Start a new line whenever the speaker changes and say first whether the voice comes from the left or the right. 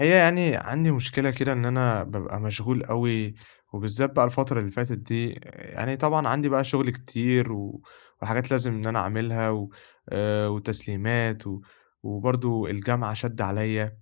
left: هي يعني عندي مشكلة كده إن أنا بابقى مشغول أوي، وبالذات بقى الفترة اللي فاتت دي، يعني طبعًا عندي بقى شغل كتير وحاجات لازم إن أنا أعملها و وتسليمات وبرضه الجامعة شادة عليَّ.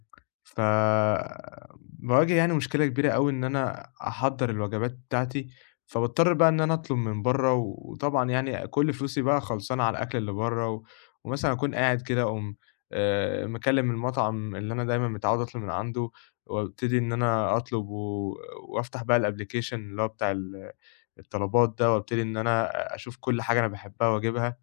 left: فباواجه يعني مشكلة كبيرة أوي إن أنا أحضّر الوجبات بتاعتي، فباضطر بقى إن أنا أطلب من برّه، وطبعًا يعني كل فلوسي بقى خلصانة على الأكل اللي برّه، ومثلًا أكون قاعد كده أقوم مكلّم المطعم اللي أنا دايمًا متعوّد أطلب من عنده، وابتدي إن أنا أطلب وأفتح بقى الapplication اللي هو بتاع الطلبات ده، وابتدي إن أنا أشوف كل حاجة أنا باحبها وأجيبها.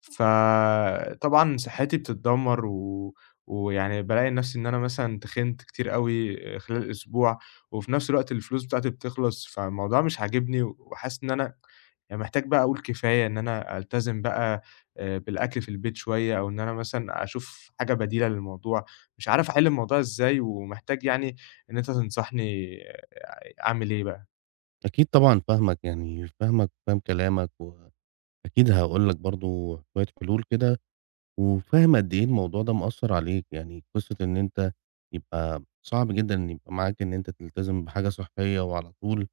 left: فطبعًا صحتي بتتدمّر ويعني بالاقي نَفْسي إن أنا مثلًا تخنت كتير أوي خلال الأسبوع، وفي نَفْس الوقت الفلوس بتاعتي بتخلص، فالموضوع مش عاجبني وحاسس إن أنا يعني محتاج بقى أقول كفاية، إن أنا ألتزم بقى بالأكل في البيت شوية، أو إن أنا مثلًا أشوف حاجة بديلة للموضوع، مش عارف أحِل الموضوع إزاي، ومحتاج يعني إن أنت تنصحني، أعمل إيه بقى؟
right: أكيد طبعًا فاهمك، يعني فاهمك وفاهم كلامك، وأكيد هاقول لك برضه شوية حلول كده، وفاهم قد إيه الموضوع ده مأثّر عليك. يعني قصة إن أنت يبقى صعب جدًا إن يبقى معاك إن أنت تلتزم بحاجة صحّية وعلى طول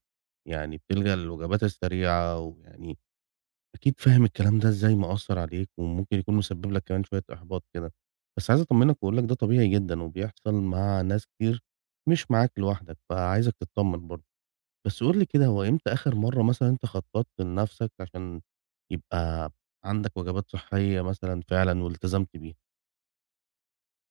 right: يعني بتلجأ للوجبات السريعة، ويعني أكيد فاهم الكلام ده إزاي مأثّر عليك، وممكن يكون مسبب لك كمان شوية إحباط كده. بس عايز أطمّنك وأقول لك ده طبيعي جدًا، وبيحصل مع ناس كتير مش معاك لوحدك، فعايزك تتطمّن برضه. بس قُل لي كده، هو إمتى آخر مرّة مثلًا أنت خطّطت لنَفْسك عشان يبقى عندك وجبات صحّية مثلًا فعلًا والتزمت بيها؟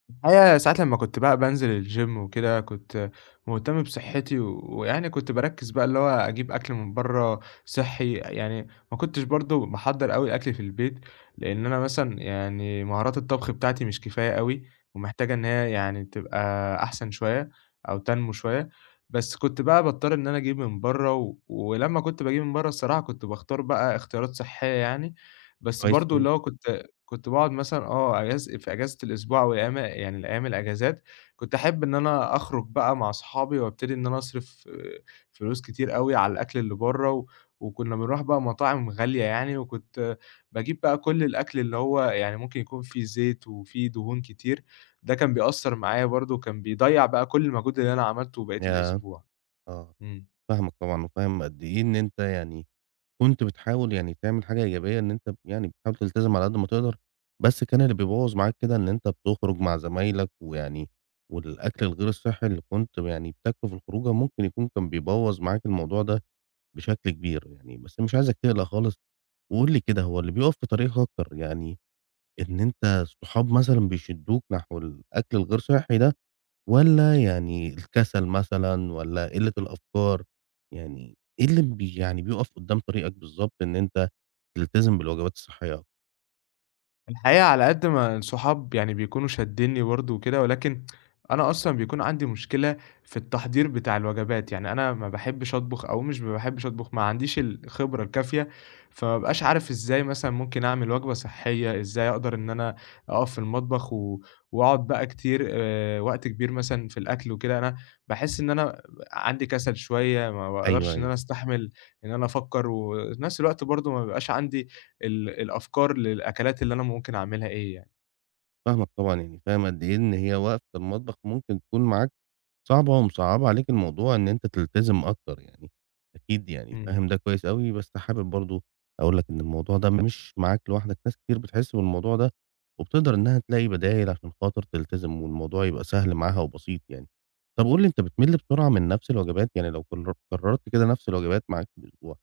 left: الحقيقة ساعات لمّا كنت بقى بانزل الgym وكده، كنت مهتم بصحّتي ويعني كنت باركّز بقى اللي هو أجيب أكل من برّه صحّي، يعني ما كنتش برضه باحضّر أوي الأكل في البيت، لإن أنا مثلًا يعني مهارات الطبخ بتاعتي مش كفاية أوي، ومحتاجة إن هي يعني تبقى أحسن شوية، أو تنمو شوية. بس كنت بقى باضطر إن أنا أجيب من برّه، ولمّا كنت باجيب من برّه الصراحة كنت باختار بقى اختيارات صحّية يعني، بس
right: كويس
left: برضه
right: أوي.
left: اللي هو كنت باقعد مثلًا، في أجازة الأسبوع أو الأيام، يعني الأيام الأجازات، كنت أحب إن أنا أخرج بقى مع أصحابي وأبتدي إن أنا أصرف، فلوس كتير أوي على الأكل اللي برّه، وكنا بنروح بقى مطاعم غالية يعني، وكنت باجيب بقى كل الأكل اللي هو يعني ممكن يكون فيه زيت وفيه دهون كتير. ده كان بيأثّر معايا برضه، وكان بيضيّع بقى كل المجهود اللي أنا عملته بقية
right: ياه!
left: الأسبوع.
right: آه،
left: إمم.
right: فاهمك طبعًا وفاهم قد إيه إن أنت يعني كنت بتحاول يعني تعمل حاجة إيجابية إن أنت يعني بتحاول تلتزم على قد ما تقدر، بس كان اللي بيبوّظ معاك كده إن أنت بتخرج مع زمايلك ويعني والأكل الغير الصحّي اللي كنت يعني بتاكله في الخروجة ممكن يكون كان بيبوّظ معاك الموضوع ده بشكل كبير يعني، بس مش عايزك تقلق خالص. وقُل لي كده، هو اللي بيُقف في طريقك أكتر يعني إن أنت الصحاب مثلًا بيشدّوك نحو الأكل الغير صحّي ده، والّا يعني الكسل مثلًا والّا قِلّة الأفكار، يعني إيه اللي بي يعني بيُقف قدّام طريقك بالضبط إن أنت تلتزم بالوجبات الصحّية أكتر؟
left: الحقيقة على قد ما الصحاب يعني بيكونوا شادّينّي برضه وكده، ولكن أنا أصلًا بيكون عندي مشكلة في التحضير بتاع الوجبات، يعني أنا ما باحبّش أطبخ، أو مش، ما باحبّش أطبخ، ما عنديش الخبرة الكافية، فما بابقاش عارف إزاي مثلًا ممكن أعمل وجبة صحّية، إزاي أقدر إن أنا أقف في المطبخ وأقعد بقى كتير، وقت كبير مثلًا في الأكل وكده. أنا باحس إن أنا عندي كسل شوية، ما
right: أيوه،
left: باقدرش إن
right: أيوه،
left: أنا أستحمل إن أنا أفكّر، وفي نفس الوقت برضه ما بيبقاش عندي الأفكار للأكلات اللي أنا ممكن أعملها، إيه يعني.
right: فاهمك طبعًا، يعني فاهم قد إيه إن هي وقفة المطبخ ممكن تكون معاك صعبة ومصعّبة عليكِ الموضوع إن أنتِ تلتزم أكتر يعني، أكيد يعني
left: إمم.
right: فاهم ده كويس أوي، بس حابب برضه أقول لك إن الموضوع ده مش معاك لوحدك، ناس كتير بتحس بالموضوع ده، وبتقدر إنها تلاقي بدايل عشان خاطر تلتزم والموضوع يبقى سهل معاها وبسيط يعني. طب قُل لي، أنت بتمِل بسرعة من نفس الوجبات؟ يعني لو قررت كده نفس الوجبات معاك في الأسبوع،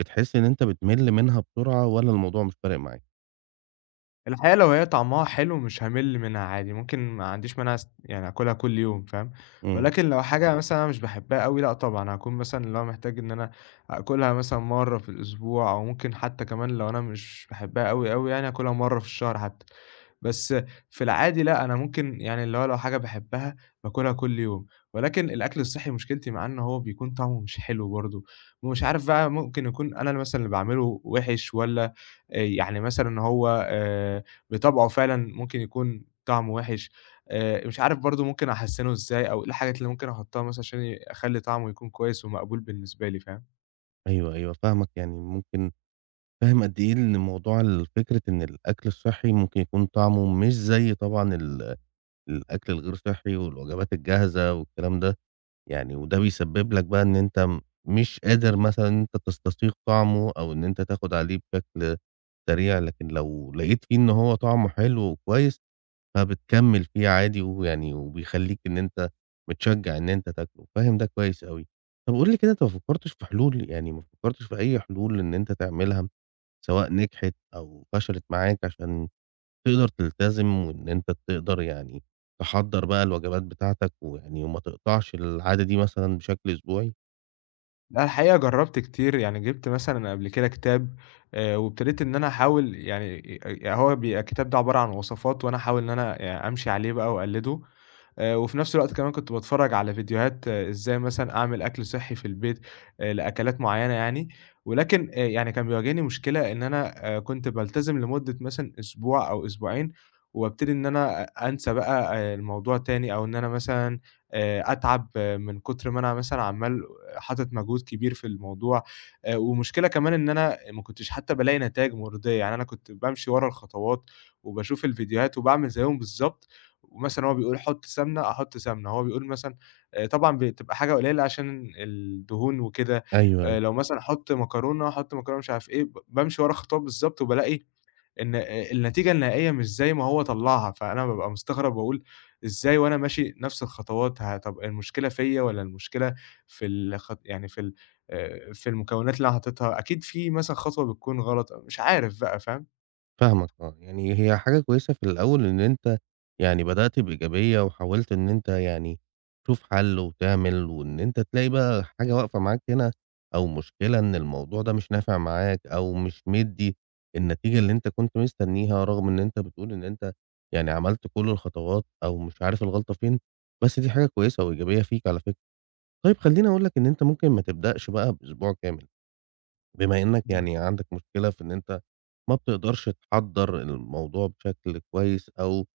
right: بتحس إن أنت بتمِل منها بسرعة والّا الموضوع مش فارق معاك؟
left: الحقيقة لو هي طعمها حلو مش هامِل منها عادي، ممكن ما عنديش مانع، يعني آكلها كل يوم فاهم،
right: إمم،
left: ولكن لو حاجة مثلًا أنا مش باحبها أوي، لأ طبعًا، هاكون مثلًا اللي هو محتاج إن أنا آكلها مثلًا مرّة في الأسبوع، أو ممكن حتى كمان لو أنا مش باحبها أوي أوي، يعني آكلها مرّة في الشهر حتى. بس في العادي، لأ، أنا ممكن يعني اللي هو لو حاجة باحبها باكلها كل يوم، ولكن الأكل الصحّي مشكلتي معاه إن هو بيكون طعمه مش حلو برضه، ومش عارف بقى، ممكن يكون أنا اللي باعمله وِحِش، والّا، يعني مثلًا ان هو، بطبعه فعلًا ممكن يكون طعمه وِحِش. مش عارف برضه ممكن أحسّنه إزاي، أو إيه الحاجات اللي ممكن أحطّها مثلًا عشان أخلّي طعمه يكون كويس ومقبول بالنسبة لي، فاهم؟
right: أيوه، أيوه فاهمك. يعني ممكن فاهم قد إيه إن موضوع فكرة إن الأكل الصحّي ممكن يكون طعمه مش زي طبعًا الأكل الغير صحّي والوجبات الجاهزة والكلام ده، يعني وده بيسبب لك بقى إن أنت مش قادر مثلًا إن أنت تستذيق طعمه أو إن أنت تاخد عليه بشكل سريع، لكن لو لقيت فيه إن هو طعمه حلو وكويس فبتكمّل فيه عادي ويعني وبيخلّيك إن أنت متشجّع إن أنت تاكله، فاهم ده كويس أوي. طَب قُل لي كده، أنت ما فكّرتش في حلول، يعني ما فكّرتش في أي حلول إن أنت تعملها سواء نجحت أو فشلت معاك عشان تقدر تلتزم وإن أنت تقدر يعني تحضّر بقى الوجبات بتاعتك ويعني وما تقطعش العادة دي مثلًا بشكل أسبوعي؟
left: لأ الحقيقة جرّبت كتير، يعني جِبت مثلًا قبل كده كتاب، وابتديت إن أنا أحاول، يعني، هو بيبقى الكتاب ده عبارة عن وصفات، وأنا أحاول إن أنا أمشي عليه بقى وأقلّده. وفي نفس الوقت كمان كنت باتفرّج على فيديوهات، إزاي مثلًا أعمل أكل صحّي في البيت لأكلات معيّنة يعني. ولكن، يعني كان بيواجهني مشكلة إن أنا، كنت بالتزم لمدة مثلًا أسبوع أو أسبوعين، وابتدي إن أنا أنسى بقى الموضوع تاني، أو إن أنا مثلًا أتعب، من كتر ما أنا مثلًا عمّال حاطط مجهود كبير في الموضوع. ومشكلة كمان إن أنا ما كنتش حتى بالاقي نتايج مُرضية، يعني أنا كنت بامشي ورا الخطوات، وباشوف الفيديوهات، وباعمل زيّهم بالضبط. ومثلًا هو بيقول حُط سمنة، أحُط سمنة، هو بيقول مثلًا، طبعًا بتبقى حاجة قليلة عشان الدهون وكده،
right: أيوه، أيوه.
left: لو مثلًا حُط مكرونة، حُط مكرونة مش عارف إيه. بامشي ورا الخطوات بالضبط، وبالاقي إن، النتيجة النهائية مش زي ما هو طلّعها، فأنا بابقى مستغرب وأقول إزاي، وأنا ماشي نفس الخطوات. طَب المشكلة فيّا والّا المشكلة في الخط يعني في ال في المكونات اللي أنا حاططها، أكيد في مثلًا خطوة بتكون غلط، مش عارف بقى، فاهم؟
right: فاهمك آه، يعني هي حاجة كويسة في الأول إن أنت يعني بدأت بإيجابية وحاولت إن أنت يعني تشوف حل وتعمل وإن أنت تلاقي بقى حاجة واقفة معاك هنا، أو مشكلة إن الموضوع ده مش نافع معاك أو مش مدي النتيجة اللي أنت كنت مستنيها، رغم إن أنت بتقول إن أنت يعني عملت كل الخطوات أو مش عارف الغلطة فين. بس دي حاجة كويسة وإيجابية فيك على فكرة. طيب خلّيني أقول لك إن أنت ممكن ما تبدأش بقى بأسبوع كامل. بما إنّك
left: إمم.
right: يعني عندك مشكلة في إن أنت ما بتقدرش تحضّر الموضوع بشكل كويس، أو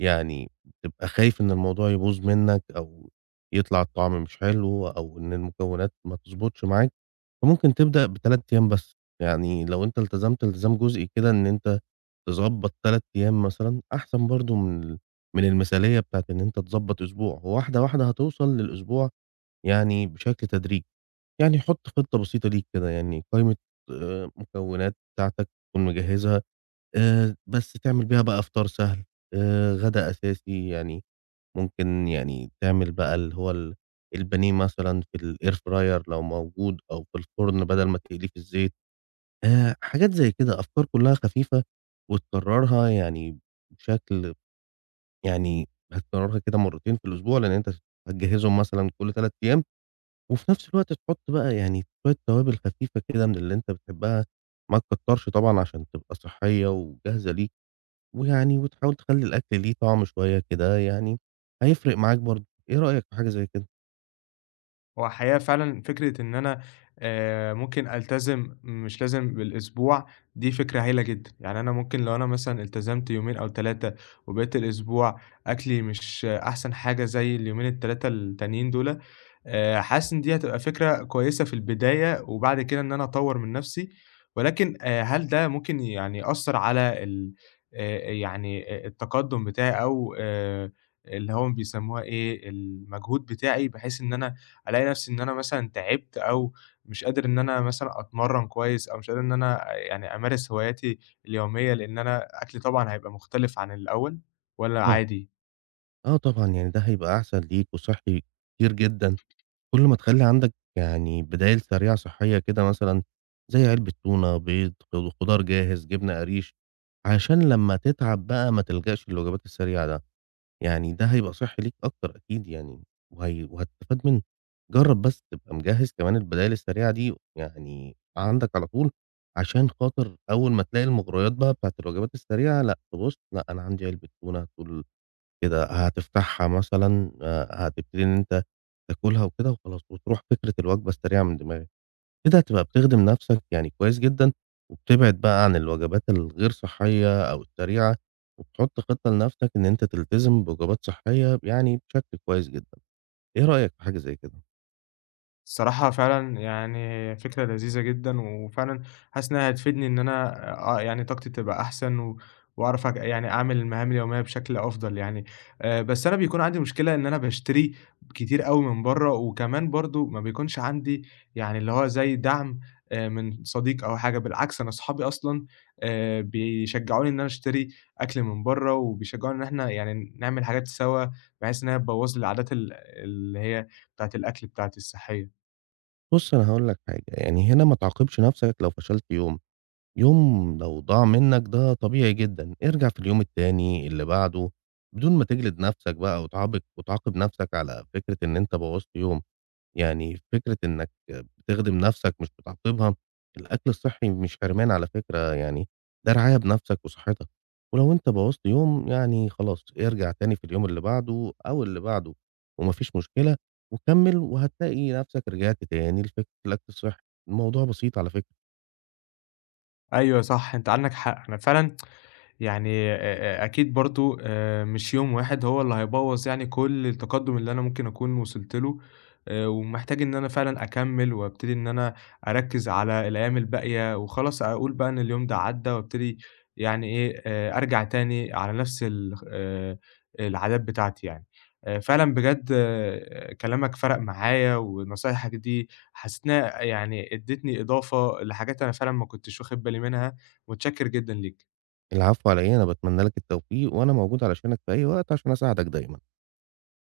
right: يعني بتبقى خايف إن الموضوع يبوظ منّك، أو يطلع الطعم مش حلو، أو إن المكونات ما تضبطش معاك، فممكن تبدأ ب3 أيام بس. يعني لو أنت التزمت التزام جزئي كده إن أنت تضبّط 3 أيام مثلًا، أحسن برضه من ال من المثالية بتاعة إن أنت تضبّط أسبوع، واحدة واحدة هتوصل للأسبوع يعني بشكل تدريجي. يعني حُط خطة بسيطة ليك كده، يعني قايمة مكونات بتاعتك تكون مجهّزها، بس تعمل بيها بقى فطار سهل، غدا أساسي، يعني ممكن يعني تعمل بقى اللي هو البانيه مثلًا في الair fryer لو موجود أو في الفرن بدل ما تقليه في الزيت، حاجات زي كده، أفكار كلّها خفيفة وتكرّرها يعني بشكل يعني هتكرّرها كده مرّتين في الأسبوع، لإن أنت هتجهّزهم مثلًا كل 3 أيام، وفي نفس الوقت تحط بقى يعني شوية توابل خفيفة كده من اللي أنت بتحبها، ما تكترش طبعًا عشان تبقى صحية وجاهزة ليك، ويعني وتحاول تخلّي الأكل ليه طعم شوية كده يعني هيفرق معاك برضه. إيه رأيك في حاجة زي كده؟
left: هو حقيقة فعلًا فكرة إن أنا ممكن ألتزم، مش لازم بالأسبوع، دي فكرة هايلة جدًا. يعني أنا ممكن لو أنا مثلًا التزمت يومين أو 3، وبقيت الأسبوع أكلي مش أحسن حاجة زي اليومين ال3 التانيين دُولة، حاسس إن دي هتبقى فكرة كويسة في البداية، وبعد كده إن أنا أطوّر من نَفْسي. ولكن، هل ده ممكن يعني يأثّر على ال يعني، التقدُّم بتاعي، أو، اللي هم بيسمّوها إيه، المجهود بتاعي، بحيث إن أنا الاقي نفسي ان انا مثلا تعبت، او مش قادر ان انا مثلا اتمرن كويس، او مش قادر ان انا يعني امارس هواياتي اليومية، لان انا اكلي طبعا هيبقى مختلف عن الاول، ولا
right: آه.
left: عادي؟
right: آه طبعًا، يعني ده هيبقى أحسن ليك وصحّي كتير جدًا، كل ما تخلّي عندك يعني بدايل سريعة صحية كده مثلًا، زي علبة تونة، بيض، خضار جاهز، جبنة قريش، عشان لمّا تتعب بقى ما تلجأش للوجبات السريعة ده. يعني ده هيبقى صحّي ليك أكتر أكيد يعني، وهتستفاد منه. جرّب بس تبقى مجهّز كمان البدايل السريعة دي يعني عندك على طول، عشان خاطر أول ما تلاقي المغريات بقى بتاعة الوجبات السريعة، لأ تبُص، لأ أنا عندي علبة تونة، تقول كده هتفتحها مثلًا هتبتدي إن أنت تاكلها وكده وخلاص، وتروح فكرة الوجبة السريعة من دماغك. كده هتبقى بتخدم نفسك يعني كويس جدًا، وبتبعد بقى عن الوجبات الغير صحية أو السريعة، وبتحط خطة لنفسك إن أنت تلتزم بوجبات صحية يعني بشكل كويس جدًا. إيه رأيك في حاجة زي كده؟
left: الصراحة فعلًا يعني فكرة لذيذة جدًا، وفعلًا حاسس إنها هتفيدني إن أنا، يعني طاقتي تبقى أحسن، وأعرف، يعني أعمل المهام اليومية بشكل أفضل يعني. بس أنا بيكون عندي مشكلة إن أنا باشتري كتير أوي من برّه، وكمان برضه ما بيكونش عندي يعني اللي هو زي دعم، من صديق أو حاجة. بالعكس أنا أصحابي أصلًا، بيشجعوني إن أنا أشتري أكل من برّه، وبيشجعوني إن إحنا يعني نعمل حاجات سوا، بحيث إن هي تبوظ لي العادات، اللي هي بتاعة الأكل بتاعتي الصحية.
right: بُص أنا هاقول لك حاجة، يعني هنا ما تعاقبش نفسك لو فشلت يوم. يوم لو ضاع منك ده طبيعي جدًا، ارجع في اليوم التاني، اللي بعده، بدون ما تجلد نفسك بقى وتعاقب وتعاقب نفسك على فكرة إن أنت بوّظت يوم. يعني فكرة إنك بتخدم نَفْسك مش بتعاقبها، الأكل الصحّي مش حرمان على فكرة يعني، ده رعاية بنَفْسك وصحّتك، ولو أنت بوّظت يوم يعني خلاص ارجع تاني في اليوم اللي بعده أو اللي بعده، وما فيش مشكلة وكمّل، وهتلاقي نَفْسك رجعت تاني لفكرة الأكل الصحّي. الموضوع بسيط على فكرة.
left: أيوه صح، أنت عندك حق، أنا فعلًا يعني أ أ أكيد برضه، مش يوم واحد هو اللي هيبوّظ يعني كل التقدُّم اللي أنا ممكن أكون وصلت له. ومحتاج إن أنا فعلًا أكمّل وأبتدي إن أنا أركّز على الأيام الباقية، وخلاص أقول بقى إن اليوم ده عدّى، وأبتدي يعني إيه، أرجع تاني على نَفْس ال العادات بتاعتي يعني. فعلًا بجد، كلامك فرَق معايا، ونصايحك دي حسّيت إنها يعني ادّتني إضافة لحاجات أنا فعلًا ما كنتش واخد بالي منها. متشكّر جدًا ليك.
right: العفو على إيه، أنا باتمنى لك التوفيق وأنا موجود علشانك في أي وقت عشان أساعدك دايمًا.